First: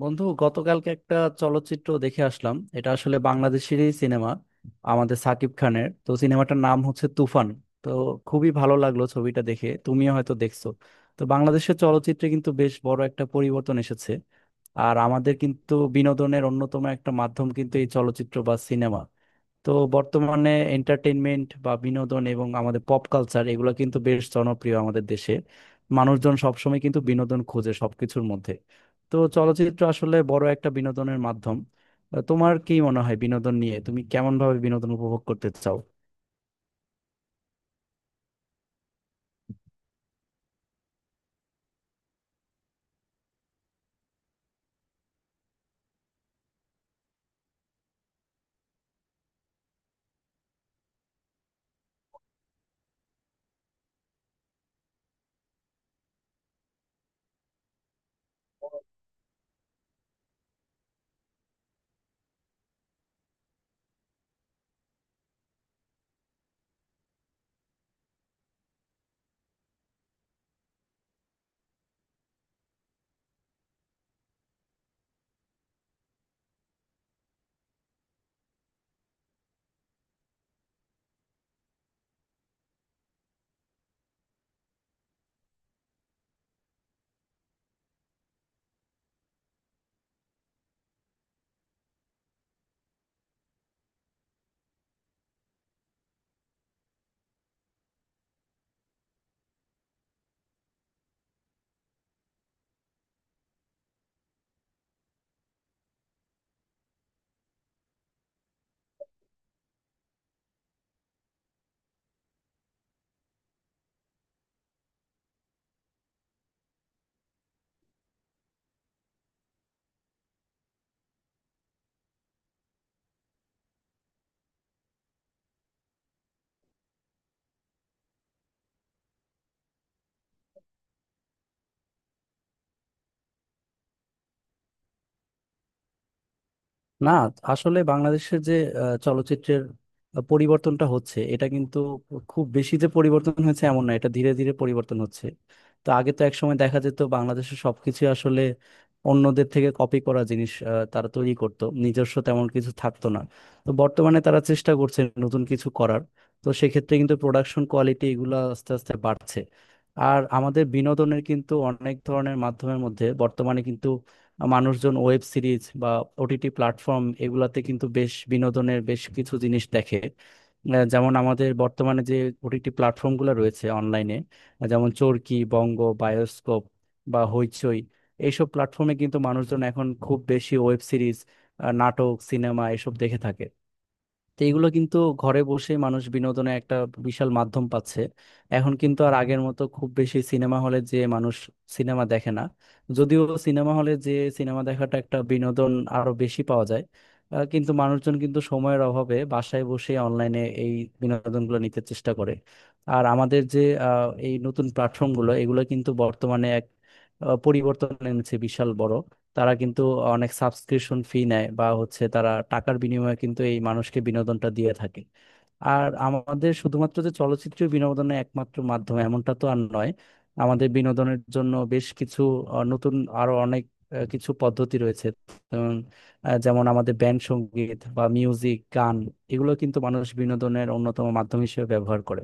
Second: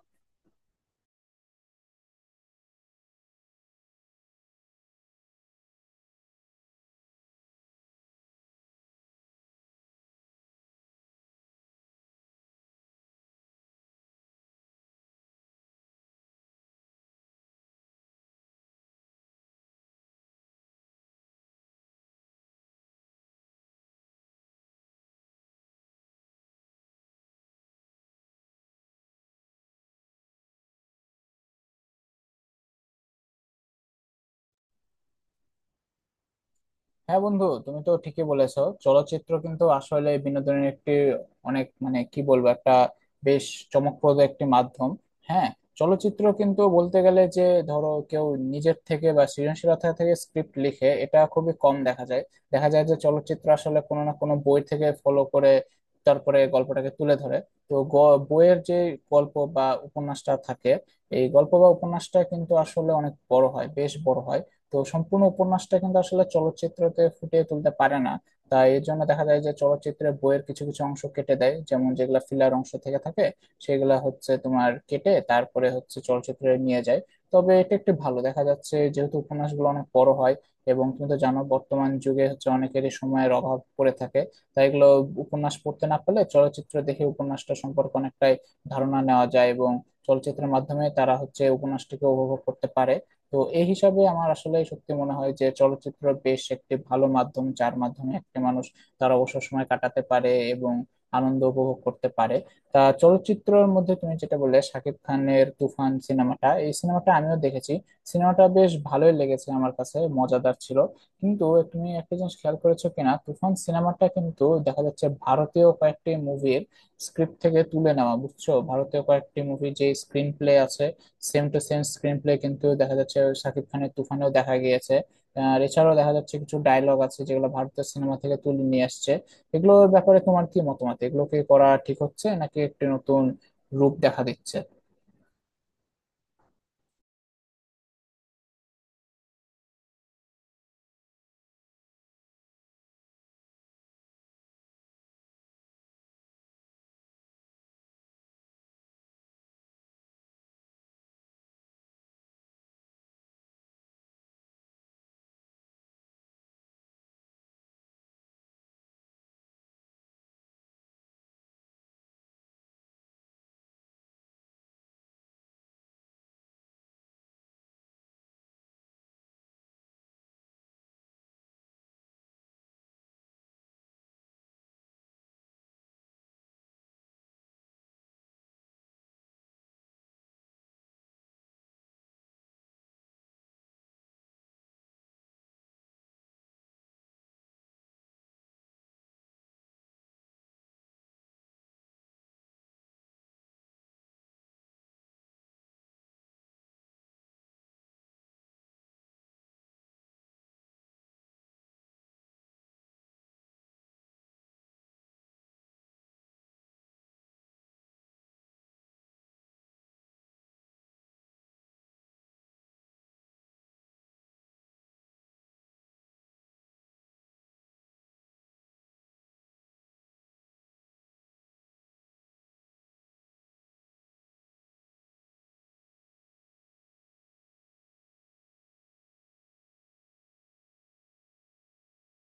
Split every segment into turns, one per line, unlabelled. বন্ধু গতকালকে একটা চলচ্চিত্র দেখে আসলাম। এটা আসলে বাংলাদেশেরই সিনেমা, আমাদের সাকিব খানের। তো সিনেমাটার নাম হচ্ছে তুফান। তো খুবই ভালো লাগলো ছবিটা দেখে, তুমিও হয়তো দেখছো। তো বাংলাদেশের চলচ্চিত্রে কিন্তু বেশ বড় একটা পরিবর্তন এসেছে। আর আমাদের কিন্তু বিনোদনের অন্যতম একটা মাধ্যম কিন্তু এই চলচ্চিত্র বা সিনেমা। তো বর্তমানে এন্টারটেইনমেন্ট বা বিনোদন এবং আমাদের পপ কালচার এগুলো কিন্তু বেশ জনপ্রিয় আমাদের দেশে। মানুষজন সবসময় কিন্তু বিনোদন খোঁজে সবকিছুর মধ্যে। তো চলচ্চিত্র আসলে বড় একটা বিনোদনের মাধ্যম। তোমার কি মনে হয় বিনোদন নিয়ে? তুমি কেমন ভাবে বিনোদন উপভোগ করতে চাও?
হ্যাঁ বন্ধু, তুমি তো ঠিকই বলেছো। চলচ্চিত্র কিন্তু আসলে বিনোদনের একটি, অনেক, মানে কি বলবো, একটা বেশ চমকপ্রদ একটি মাধ্যম। হ্যাঁ, চলচ্চিত্র কিন্তু বলতে গেলে, যে ধরো কেউ নিজের থেকে বা সৃজনশীলতা থেকে স্ক্রিপ্ট লিখে, এটা খুবই কম দেখা যায়। দেখা যায় যে চলচ্চিত্র আসলে কোনো না কোনো বই থেকে ফলো করে তারপরে গল্পটাকে তুলে ধরে। তো বইয়ের যে গল্প বা উপন্যাসটা থাকে, এই গল্প বা উপন্যাসটা কিন্তু আসলে অনেক বড় হয়, বেশ বড় হয়। তো সম্পূর্ণ উপন্যাসটা কিন্তু আসলে চলচ্চিত্রতে ফুটিয়ে তুলতে পারে না। তাই এর জন্য দেখা যায় যে চলচ্চিত্রে বইয়ের কিছু কিছু অংশ কেটে দেয়, যেমন যেগুলা ফিলার অংশ থেকে থাকে সেগুলা হচ্ছে তোমার কেটে তারপরে হচ্ছে চলচ্চিত্রে নিয়ে যায়। তবে এটা একটু ভালো দেখা যাচ্ছে, যেহেতু উপন্যাসগুলো অনেক বড় হয়, এবং তুমি তো জানো বর্তমান যুগে হচ্ছে অনেকেরই সময়ের অভাব পড়ে থাকে। তাই এগুলো উপন্যাস পড়তে না পারলে চলচ্চিত্র দেখে উপন্যাসটা সম্পর্কে অনেকটাই ধারণা নেওয়া যায়, এবং চলচ্চিত্রের মাধ্যমে তারা হচ্ছে উপন্যাসটিকে উপভোগ করতে পারে। তো এই হিসাবে আমার আসলে সত্যি মনে হয় যে চলচ্চিত্র বেশ একটি ভালো মাধ্যম, যার মাধ্যমে একটি মানুষ তার অবসর সময় কাটাতে পারে এবং আনন্দ উপভোগ করতে পারে। তা চলচ্চিত্রের মধ্যে তুমি যেটা বললে শাকিব খানের তুফান সিনেমাটা, এই সিনেমাটা আমিও দেখেছি। সিনেমাটা বেশ ভালোই লেগেছে, আমার কাছে মজাদার ছিল। কিন্তু তুমি একটা জিনিস খেয়াল করেছো কিনা, তুফান সিনেমাটা কিন্তু দেখা যাচ্ছে ভারতীয় কয়েকটি মুভির স্ক্রিপ্ট থেকে তুলে নেওয়া, বুঝছো? ভারতীয় কয়েকটি মুভি যে স্ক্রিন প্লে আছে, same to same screenplay কিন্তু দেখা যাচ্ছে শাকিব খানের তুফানেও দেখা গিয়েছে। আর এছাড়াও দেখা যাচ্ছে কিছু ডায়লগ আছে যেগুলো ভারতীয় সিনেমা থেকে তুলে নিয়ে আসছে। এগুলোর ব্যাপারে তোমার কি মতামত, এগুলোকে করা ঠিক হচ্ছে নাকি একটি নতুন রূপ দেখা দিচ্ছে?
না, আসলে বাংলাদেশের যে চলচ্চিত্রের পরিবর্তনটা হচ্ছে, এটা কিন্তু খুব বেশি যে পরিবর্তন হয়েছে এমন না, এটা ধীরে ধীরে পরিবর্তন হচ্ছে। তো আগে তো একসময় দেখা যেত বাংলাদেশের সবকিছু আসলে অন্যদের থেকে কপি করা জিনিস, তারা তৈরি করত, নিজস্ব তেমন কিছু থাকতো না। তো বর্তমানে তারা চেষ্টা করছে নতুন কিছু করার। তো সেক্ষেত্রে কিন্তু প্রোডাকশন কোয়ালিটি এগুলো আস্তে আস্তে বাড়ছে। আর আমাদের বিনোদনের কিন্তু অনেক ধরনের মাধ্যমের মধ্যে বর্তমানে কিন্তু মানুষজন ওয়েব সিরিজ বা ওটিটি প্ল্যাটফর্ম এগুলাতে কিন্তু বেশ বিনোদনের বেশ কিছু জিনিস দেখে। যেমন আমাদের বর্তমানে যে ওটিটি প্ল্যাটফর্মগুলো রয়েছে অনলাইনে, যেমন চরকি, বঙ্গ, বায়োস্কোপ বা হইচই। এইসব প্ল্যাটফর্মে কিন্তু মানুষজন এখন খুব বেশি ওয়েব সিরিজ, নাটক, সিনেমা এসব দেখে থাকে। তো এগুলো কিন্তু ঘরে বসে মানুষ বিনোদনের একটা বিশাল মাধ্যম পাচ্ছে। এখন কিন্তু আর আগের মতো খুব বেশি সিনেমা হলে যে মানুষ সিনেমা দেখে না। যদিও সিনেমা হলে যে সিনেমা দেখাটা, একটা বিনোদন আরো বেশি পাওয়া যায়। কিন্তু মানুষজন কিন্তু সময়ের অভাবে বাসায় বসে অনলাইনে এই বিনোদনগুলো নিতে চেষ্টা করে। আর আমাদের যে এই নতুন প্ল্যাটফর্মগুলো, এগুলো কিন্তু বর্তমানে এক পরিবর্তন এনেছে, বিশাল বড়। তারা কিন্তু অনেক সাবস্ক্রিপশন ফি নেয়, বা হচ্ছে তারা টাকার বিনিময়ে কিন্তু এই মানুষকে বিনোদনটা দিয়ে থাকে। আর আমাদের শুধুমাত্র যে চলচ্চিত্র বিনোদনের একমাত্র মাধ্যম, এমনটা তো আর নয়। আমাদের বিনোদনের জন্য বেশ কিছু নতুন, আরো অনেক কিছু পদ্ধতি রয়েছে। যেমন যেমন আমাদের ব্যান্ড সঙ্গীত বা মিউজিক, গান, এগুলো কিন্তু মানুষ বিনোদনের অন্যতম মাধ্যম হিসেবে ব্যবহার করে।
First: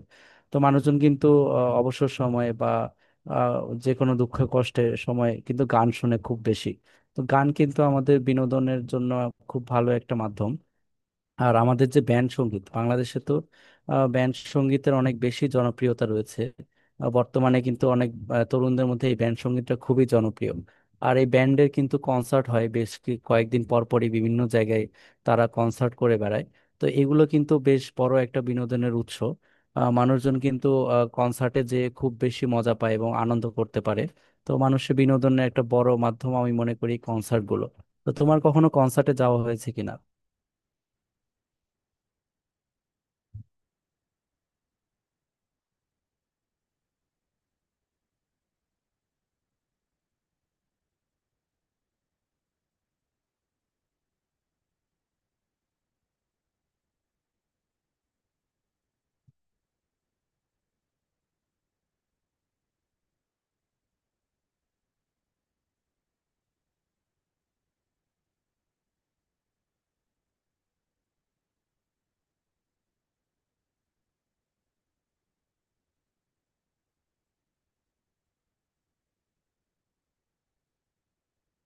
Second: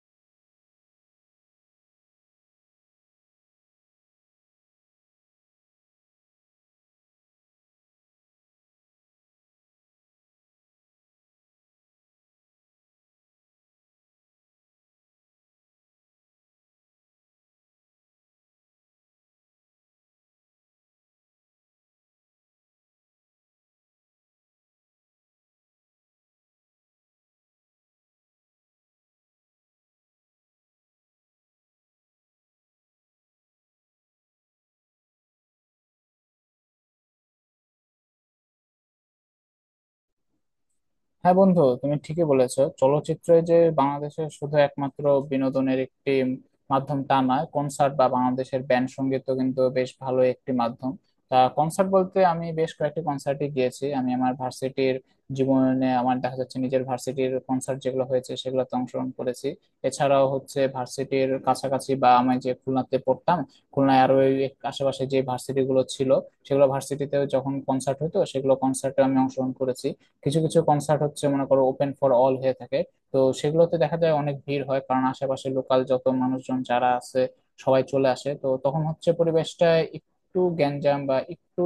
তো মানুষজন কিন্তু অবসর সময়ে বা আহ, যে কোনো দুঃখ কষ্টের সময় কিন্তু গান শুনে খুব বেশি। তো গান কিন্তু আমাদের বিনোদনের জন্য খুব ভালো একটা মাধ্যম। আর আমাদের যে ব্যান্ড সঙ্গীত, বাংলাদেশে তো ব্যান্ড সঙ্গীতের অনেক বেশি জনপ্রিয়তা রয়েছে। বর্তমানে কিন্তু অনেক তরুণদের মধ্যে এই ব্যান্ড সঙ্গীতটা খুবই জনপ্রিয়। আর এই ব্যান্ডের কিন্তু কনসার্ট হয় বেশ কয়েকদিন পর পরই বিভিন্ন জায়গায়, তারা কনসার্ট করে বেড়ায়। তো এগুলো কিন্তু বেশ বড় একটা বিনোদনের উৎস। মানুষজন কিন্তু কনসার্টে যেয়ে খুব বেশি মজা পায় এবং আনন্দ করতে পারে। তো মানুষের বিনোদনের একটা বড় মাধ্যম আমি মনে করি কনসার্টগুলো। তো তোমার কখনো কনসার্টে যাওয়া হয়েছে কিনা?
হ্যাঁ বন্ধু, তুমি ঠিকই বলেছো, চলচ্চিত্র যে বাংলাদেশের শুধু একমাত্র বিনোদনের একটি মাধ্যম তা নয়, কনসার্ট বা বাংলাদেশের ব্যান্ড সঙ্গীতও কিন্তু বেশ ভালো একটি মাধ্যম। তা কনসার্ট বলতে আমি বেশ কয়েকটি কনসার্টে গিয়েছি। আমি আমার ভার্সিটির জীবনে, আমার দেখা যাচ্ছে, নিজের ভার্সিটির কনসার্ট যেগুলো হয়েছে সেগুলোতে অংশগ্রহণ করেছি। এছাড়াও হচ্ছে ভার্সিটির কাছাকাছি, বা আমি যে খুলনাতে পড়তাম, খুলনায় আরো ওই আশেপাশে যে ভার্সিটি গুলো ছিল সেগুলো ভার্সিটিতে যখন কনসার্ট হতো, সেগুলো কনসার্টে আমি অংশগ্রহণ করেছি। কিছু কিছু কনসার্ট হচ্ছে মনে করো ওপেন ফর অল হয়ে থাকে। তো সেগুলোতে দেখা যায় অনেক ভিড় হয়, কারণ আশেপাশে লোকাল যত মানুষজন যারা আছে সবাই চলে আসে। তো তখন হচ্ছে পরিবেশটা একটু গ্যাঞ্জাম বা একটু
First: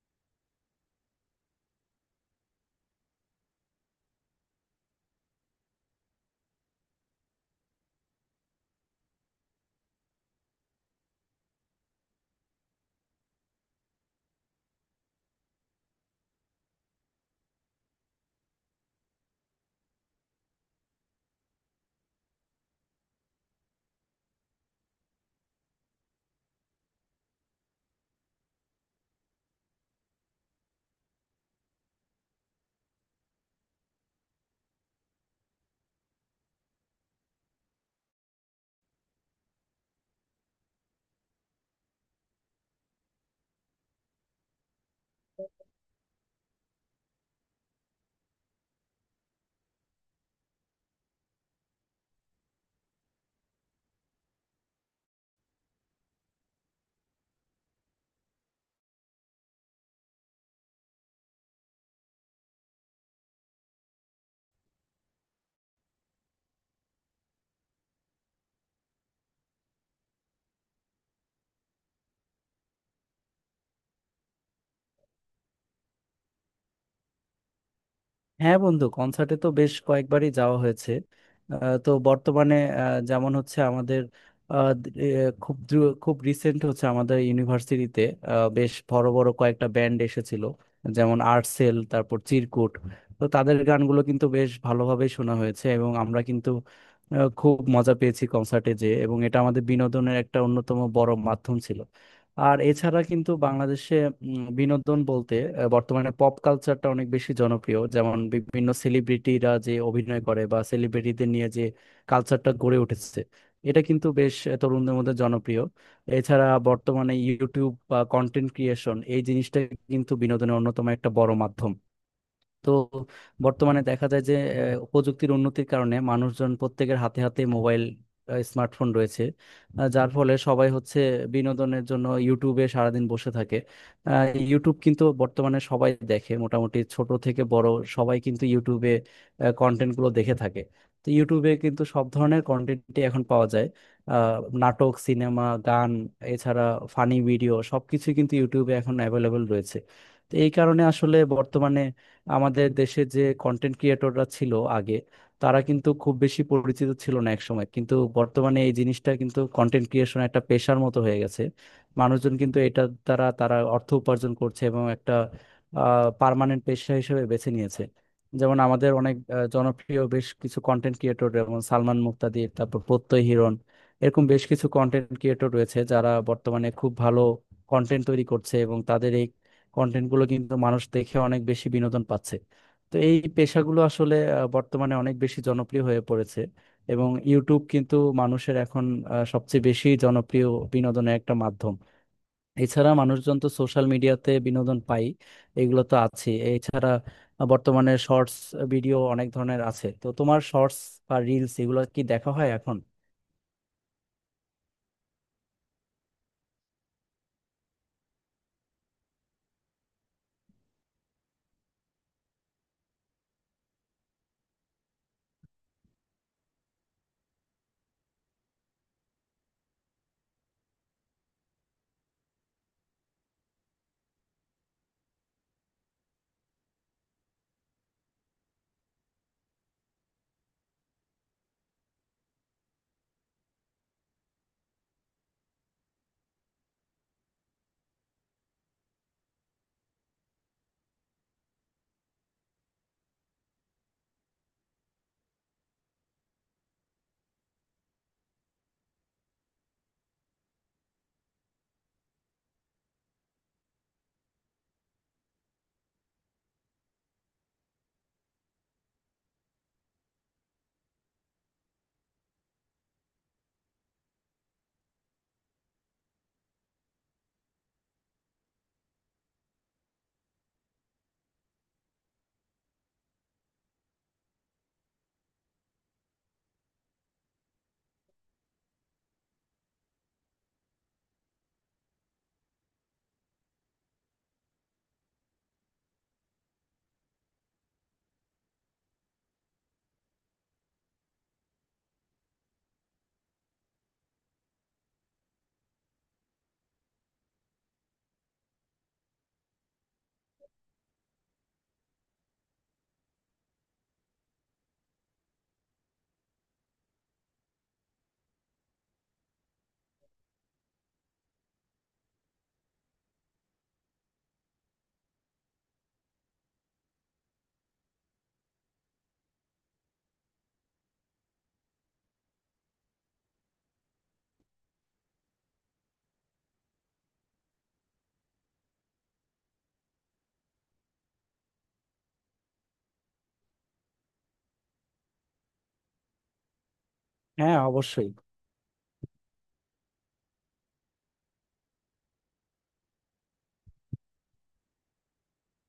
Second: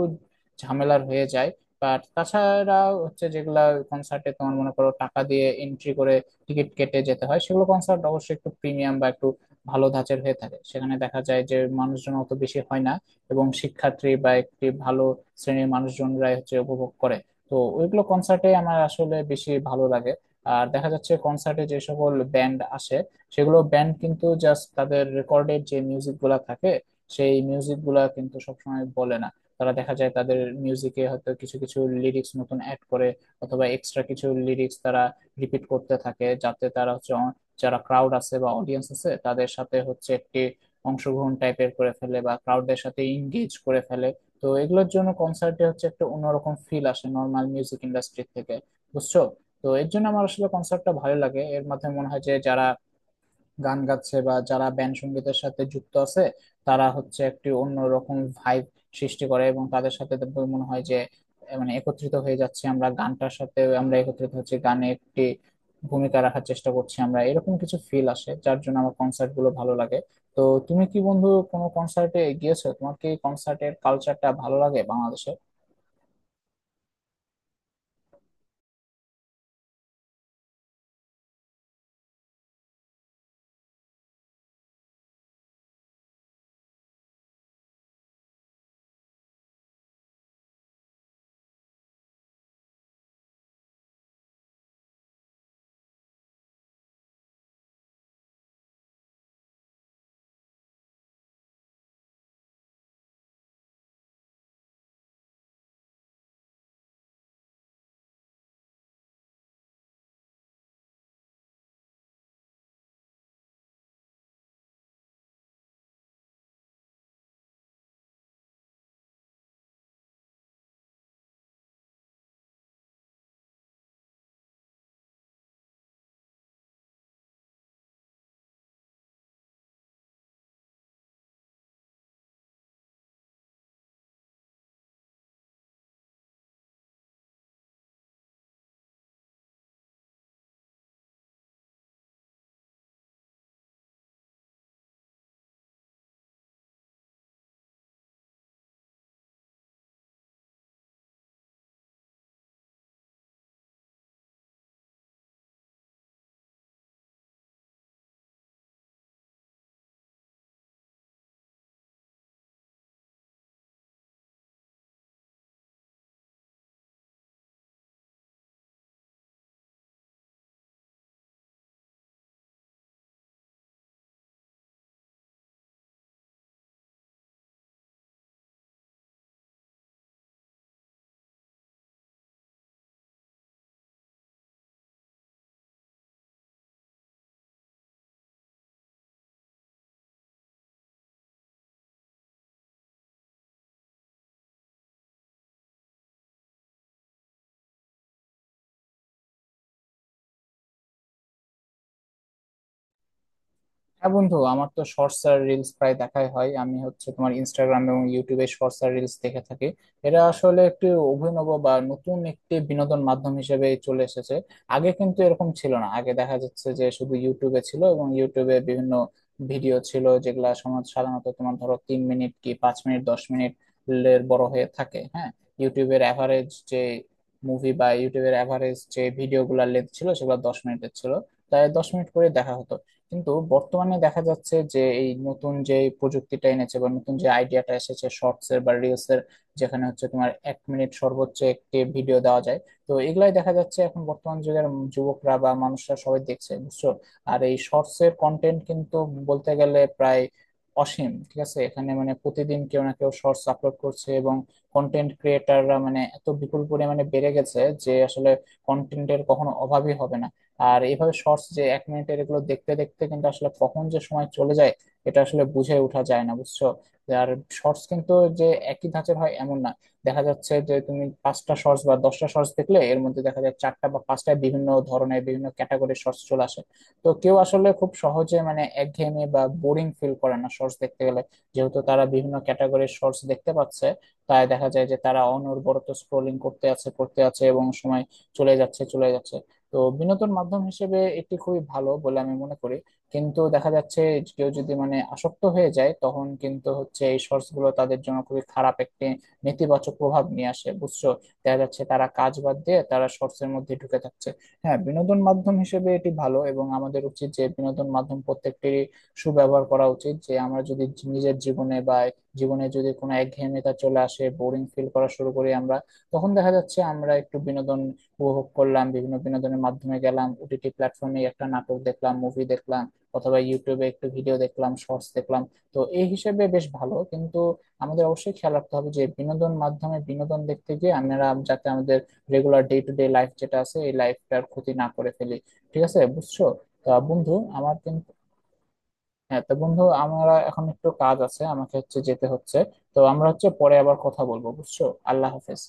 ঝামেলার হয়ে যায়। বাট তাছাড়া হচ্ছে যেগুলা কনসার্টে তোমার মনে করো টাকা দিয়ে এন্ট্রি করে টিকিট কেটে যেতে হয় সেগুলো কনসার্ট অবশ্যই একটু প্রিমিয়াম বা একটু ভালো ধাঁচের হয়ে থাকে। সেখানে দেখা যায় যে মানুষজন অত বেশি হয় না, এবং শিক্ষার্থী বা একটি ভালো শ্রেণীর মানুষজনরাই হচ্ছে উপভোগ করে। তো ওইগুলো কনসার্টে আমার আসলে বেশি ভালো লাগে। আর দেখা যাচ্ছে কনসার্টে যে সকল ব্যান্ড আসে, সেগুলো ব্যান্ড কিন্তু জাস্ট তাদের রেকর্ডের যে মিউজিক গুলা থাকে সেই মিউজিক গুলা কিন্তু সবসময় বলে না। তারা দেখা যায় তাদের মিউজিকে হয়তো কিছু কিছু লিরিক্স নতুন অ্যাড করে, অথবা এক্সট্রা কিছু লিরিক্স তারা রিপিট করতে থাকে, যাতে তারা হচ্ছে যারা ক্রাউড আছে বা অডিয়েন্স আছে তাদের সাথে হচ্ছে একটি অংশগ্রহণ টাইপের করে ফেলে, বা ক্রাউডদের সাথে ইংগেজ করে ফেলে। তো এগুলোর জন্য কনসার্টে হচ্ছে একটা অন্যরকম ফিল আসে নর্মাল মিউজিক ইন্ডাস্ট্রি থেকে, বুঝছো? তো এর জন্য আমার আসলে কনসার্টটা ভালো লাগে। এর মাধ্যমে মনে হয় যে যারা গান গাচ্ছে বা যারা ব্যান্ড সঙ্গীতের সাথে যুক্ত আছে, তারা হচ্ছে একটি অন্যরকম ভাইব সৃষ্টি করে, এবং তাদের সাথে তো মনে হয় যে মানে একত্রিত হয়ে যাচ্ছে, আমরা গানটার সাথে আমরা একত্রিত হচ্ছে, গানে একটি ভূমিকা রাখার চেষ্টা করছি আমরা, এরকম কিছু ফিল আসে যার জন্য আমার কনসার্ট গুলো ভালো লাগে। তো তুমি কি বন্ধু কোনো কনসার্টে গিয়েছো? তোমার কি কনসার্টের কালচারটা ভালো লাগে বাংলাদেশে?
হ্যাঁ বন্ধু, কনসার্টে তো বেশ কয়েকবারই যাওয়া হয়েছে। তো বর্তমানে যেমন হচ্ছে আমাদের আহ, দ- এ, খুব রিসেন্ট হচ্ছে আমাদের ইউনিভার্সিটিতে বেশ বড় বড় কয়েকটা ব্যান্ড এসেছিল, যেমন আর্টসেল, তারপর চিরকুট। তো তাদের গানগুলো কিন্তু বেশ ভালোভাবে শোনা হয়েছে এবং আমরা কিন্তু খুব মজা পেয়েছি কনসার্টে যে, এবং এটা আমাদের বিনোদনের একটা অন্যতম বড় মাধ্যম ছিল। আর এছাড়া কিন্তু বাংলাদেশে বিনোদন বলতে বর্তমানে পপ কালচারটা অনেক বেশি জনপ্রিয়, যেমন বিভিন্ন সেলিব্রিটিরা যে অভিনয় করে বা সেলিব্রিটিদের নিয়ে যে কালচারটা গড়ে উঠেছে, এটা কিন্তু বেশ তরুণদের মধ্যে জনপ্রিয়। এছাড়া বর্তমানে ইউটিউব বা কন্টেন্ট ক্রিয়েশন, এই জিনিসটা কিন্তু বিনোদনের অন্যতম একটা বড় মাধ্যম। তো বর্তমানে দেখা যায় যে প্রযুক্তির উন্নতির কারণে মানুষজন প্রত্যেকের হাতে হাতে মোবাইল, স্মার্টফোন রয়েছে। যার ফলে সবাই হচ্ছে বিনোদনের জন্য ইউটিউবে সারাদিন বসে থাকে। আহ, ইউটিউব কিন্তু বর্তমানে সবাই দেখে, মোটামুটি ছোট থেকে বড় সবাই কিন্তু ইউটিউবে কন্টেন্টগুলো দেখে থাকে। তো ইউটিউবে কিন্তু সব ধরনের কন্টেন্টই এখন পাওয়া যায়, নাটক, সিনেমা, গান, এছাড়া ফানি ভিডিও সবকিছু কিন্তু ইউটিউবে এখন অ্যাভেলেবল রয়েছে। তো এই কারণে আসলে বর্তমানে আমাদের দেশে যে কন্টেন্ট ক্রিয়েটররা ছিল আগে, তারা কিন্তু খুব বেশি পরিচিত ছিল না একসময়, কিন্তু বর্তমানে এই জিনিসটা কিন্তু, কন্টেন্ট ক্রিয়েশন একটা পেশার মতো হয়ে গেছে। মানুষজন কিন্তু এটা দ্বারা তারা অর্থ উপার্জন করছে এবং একটা পার্মানেন্ট পেশা হিসেবে বেছে নিয়েছে। যেমন আমাদের অনেক জনপ্রিয় বেশ কিছু কন্টেন্ট ক্রিয়েটর, যেমন সালমান মুক্তাদির, তারপর প্রত্যয় হিরণ, এরকম বেশ কিছু কন্টেন্ট ক্রিয়েটর রয়েছে যারা বর্তমানে খুব ভালো কন্টেন্ট তৈরি করছে এবং তাদের এই কন্টেন্ট গুলো কিন্তু মানুষ দেখে অনেক বেশি বিনোদন পাচ্ছে। তো এই পেশাগুলো আসলে বর্তমানে অনেক বেশি জনপ্রিয় হয়ে পড়েছে এবং ইউটিউব কিন্তু মানুষের এখন সবচেয়ে বেশি জনপ্রিয় বিনোদনের একটা মাধ্যম। এছাড়া মানুষজন তো সোশ্যাল মিডিয়াতে বিনোদন পাই, এগুলো তো আছে। এছাড়া বর্তমানে শর্টস ভিডিও অনেক ধরনের আছে। তো তোমার শর্টস বা রিলস এগুলো কি দেখা হয় এখন?
হ্যাঁ বন্ধু, আমার তো শর্টস আর রিলস প্রায় দেখাই হয়। আমি হচ্ছে তোমার ইনস্টাগ্রাম এবং ইউটিউবে শর্টস আর রিলস দেখে থাকি। এটা আসলে একটি অভিনব বা নতুন একটি বিনোদন মাধ্যম হিসেবে চলে এসেছে। আগে কিন্তু এরকম ছিল না। আগে দেখা যাচ্ছে যে শুধু ইউটিউবে ছিল, এবং ইউটিউবে বিভিন্ন ভিডিও ছিল যেগুলা সমাজ সাধারণত তোমার ধরো তিন মিনিট কি পাঁচ মিনিট দশ মিনিট এর বড় হয়ে থাকে। হ্যাঁ, ইউটিউবের অ্যাভারেজ যে মুভি বা ইউটিউবের অ্যাভারেজ যে ভিডিওগুলোর লেন্থ ছিল সেগুলো দশ মিনিটের ছিল, তাই দশ মিনিট করে দেখা হতো। কিন্তু বর্তমানে দেখা যাচ্ছে যে এই নতুন যে প্রযুক্তিটা এনেছে, বা নতুন যে আইডিয়াটা এসেছে শর্টস এর বা রিলস এর, যেখানে হচ্ছে তোমার এক মিনিট সর্বোচ্চ একটি ভিডিও দেওয়া যায়। তো এগুলাই দেখা যাচ্ছে এখন বর্তমান যুগের যুবকরা বা মানুষরা সবাই দেখছে, বুঝছো? আর এই শর্টস এর কন্টেন্ট কিন্তু বলতে গেলে প্রায় অসীম, ঠিক আছে? এখানে মানে প্রতিদিন কেউ না কেউ শর্টস আপলোড করছে, এবং কন্টেন্ট ক্রিয়েটাররা মানে এত বিপুল পরিমাণে বেড়ে গেছে যে আসলে কন্টেন্টের কখনো অভাবই হবে না। আর এইভাবে শর্টস যে এক মিনিটের, এগুলো দেখতে দেখতে কিন্তু আসলে কখন যে সময় চলে যায় এটা আসলে বুঝে ওঠা যায় না, বুঝছো? আর শর্টস কিন্তু যে একই ধাঁচের হয় এমন না। দেখা যাচ্ছে যে তুমি পাঁচটা শর্টস বা দশটা শর্টস দেখলে, এর মধ্যে দেখা যায় চারটা বা পাঁচটা বিভিন্ন ধরনের, বিভিন্ন ক্যাটাগরির শর্টস চলে আসে। তো কেউ আসলে খুব সহজে মানে একঘেয়েমি বা বোরিং ফিল করে না শর্টস দেখতে গেলে, যেহেতু তারা বিভিন্ন ক্যাটাগরির শর্টস দেখতে পাচ্ছে। তাই দেখা যায় যে তারা অনবরত স্ক্রোলিং করতে আছে করতে আছে, এবং সময় চলে যাচ্ছে চলে যাচ্ছে। তো বিনোদন মাধ্যম হিসেবে এটি খুবই ভালো বলে আমি মনে করি। কিন্তু দেখা যাচ্ছে কেউ যদি মানে আসক্ত হয়ে যায়, তখন কিন্তু হচ্ছে এই শর্টস গুলো তাদের জন্য খুবই খারাপ একটি নেতিবাচক প্রভাব নিয়ে আসে, বুঝছো? দেখা যাচ্ছে তারা কাজ বাদ দিয়ে তারা শর্টস এর মধ্যে ঢুকে থাকছে। হ্যাঁ, বিনোদন মাধ্যম হিসেবে এটি ভালো, এবং আমাদের উচিত যে বিনোদন মাধ্যম প্রত্যেকটিরই সুব্যবহার করা উচিত, যে আমরা যদি নিজের জীবনে বা জীবনে যদি কোনো একঘেয়েমিতা চলে আসে, বোরিং ফিল করা শুরু করি আমরা, তখন দেখা যাচ্ছে আমরা একটু বিনোদন উপভোগ করলাম, বিভিন্ন বিনোদনের মাধ্যমে গেলাম, ওটিটি প্ল্যাটফর্মে একটা নাটক দেখলাম, মুভি দেখলাম, অথবা ইউটিউবে একটু ভিডিও দেখলাম, শর্টস দেখলাম। তো এই হিসেবে বেশ ভালো, কিন্তু আমাদের অবশ্যই খেয়াল রাখতে হবে যে বিনোদন মাধ্যমে বিনোদন দেখতে গিয়ে আমরা যাতে আমাদের regular day to day life যেটা আছে, এই লাইফটার ক্ষতি না করে ফেলি। ঠিক আছে, বুঝছো? তা বন্ধু,
হ্যাঁ
আমার কিন্তু,
অবশ্যই।
হ্যাঁ, তো বন্ধু আমরা এখন, একটু কাজ আছে আমাকে, হচ্ছে যেতে হচ্ছে। তো আমরা হচ্ছে পরে আবার কথা বলবো, বুঝছো? আল্লাহ হাফেজ।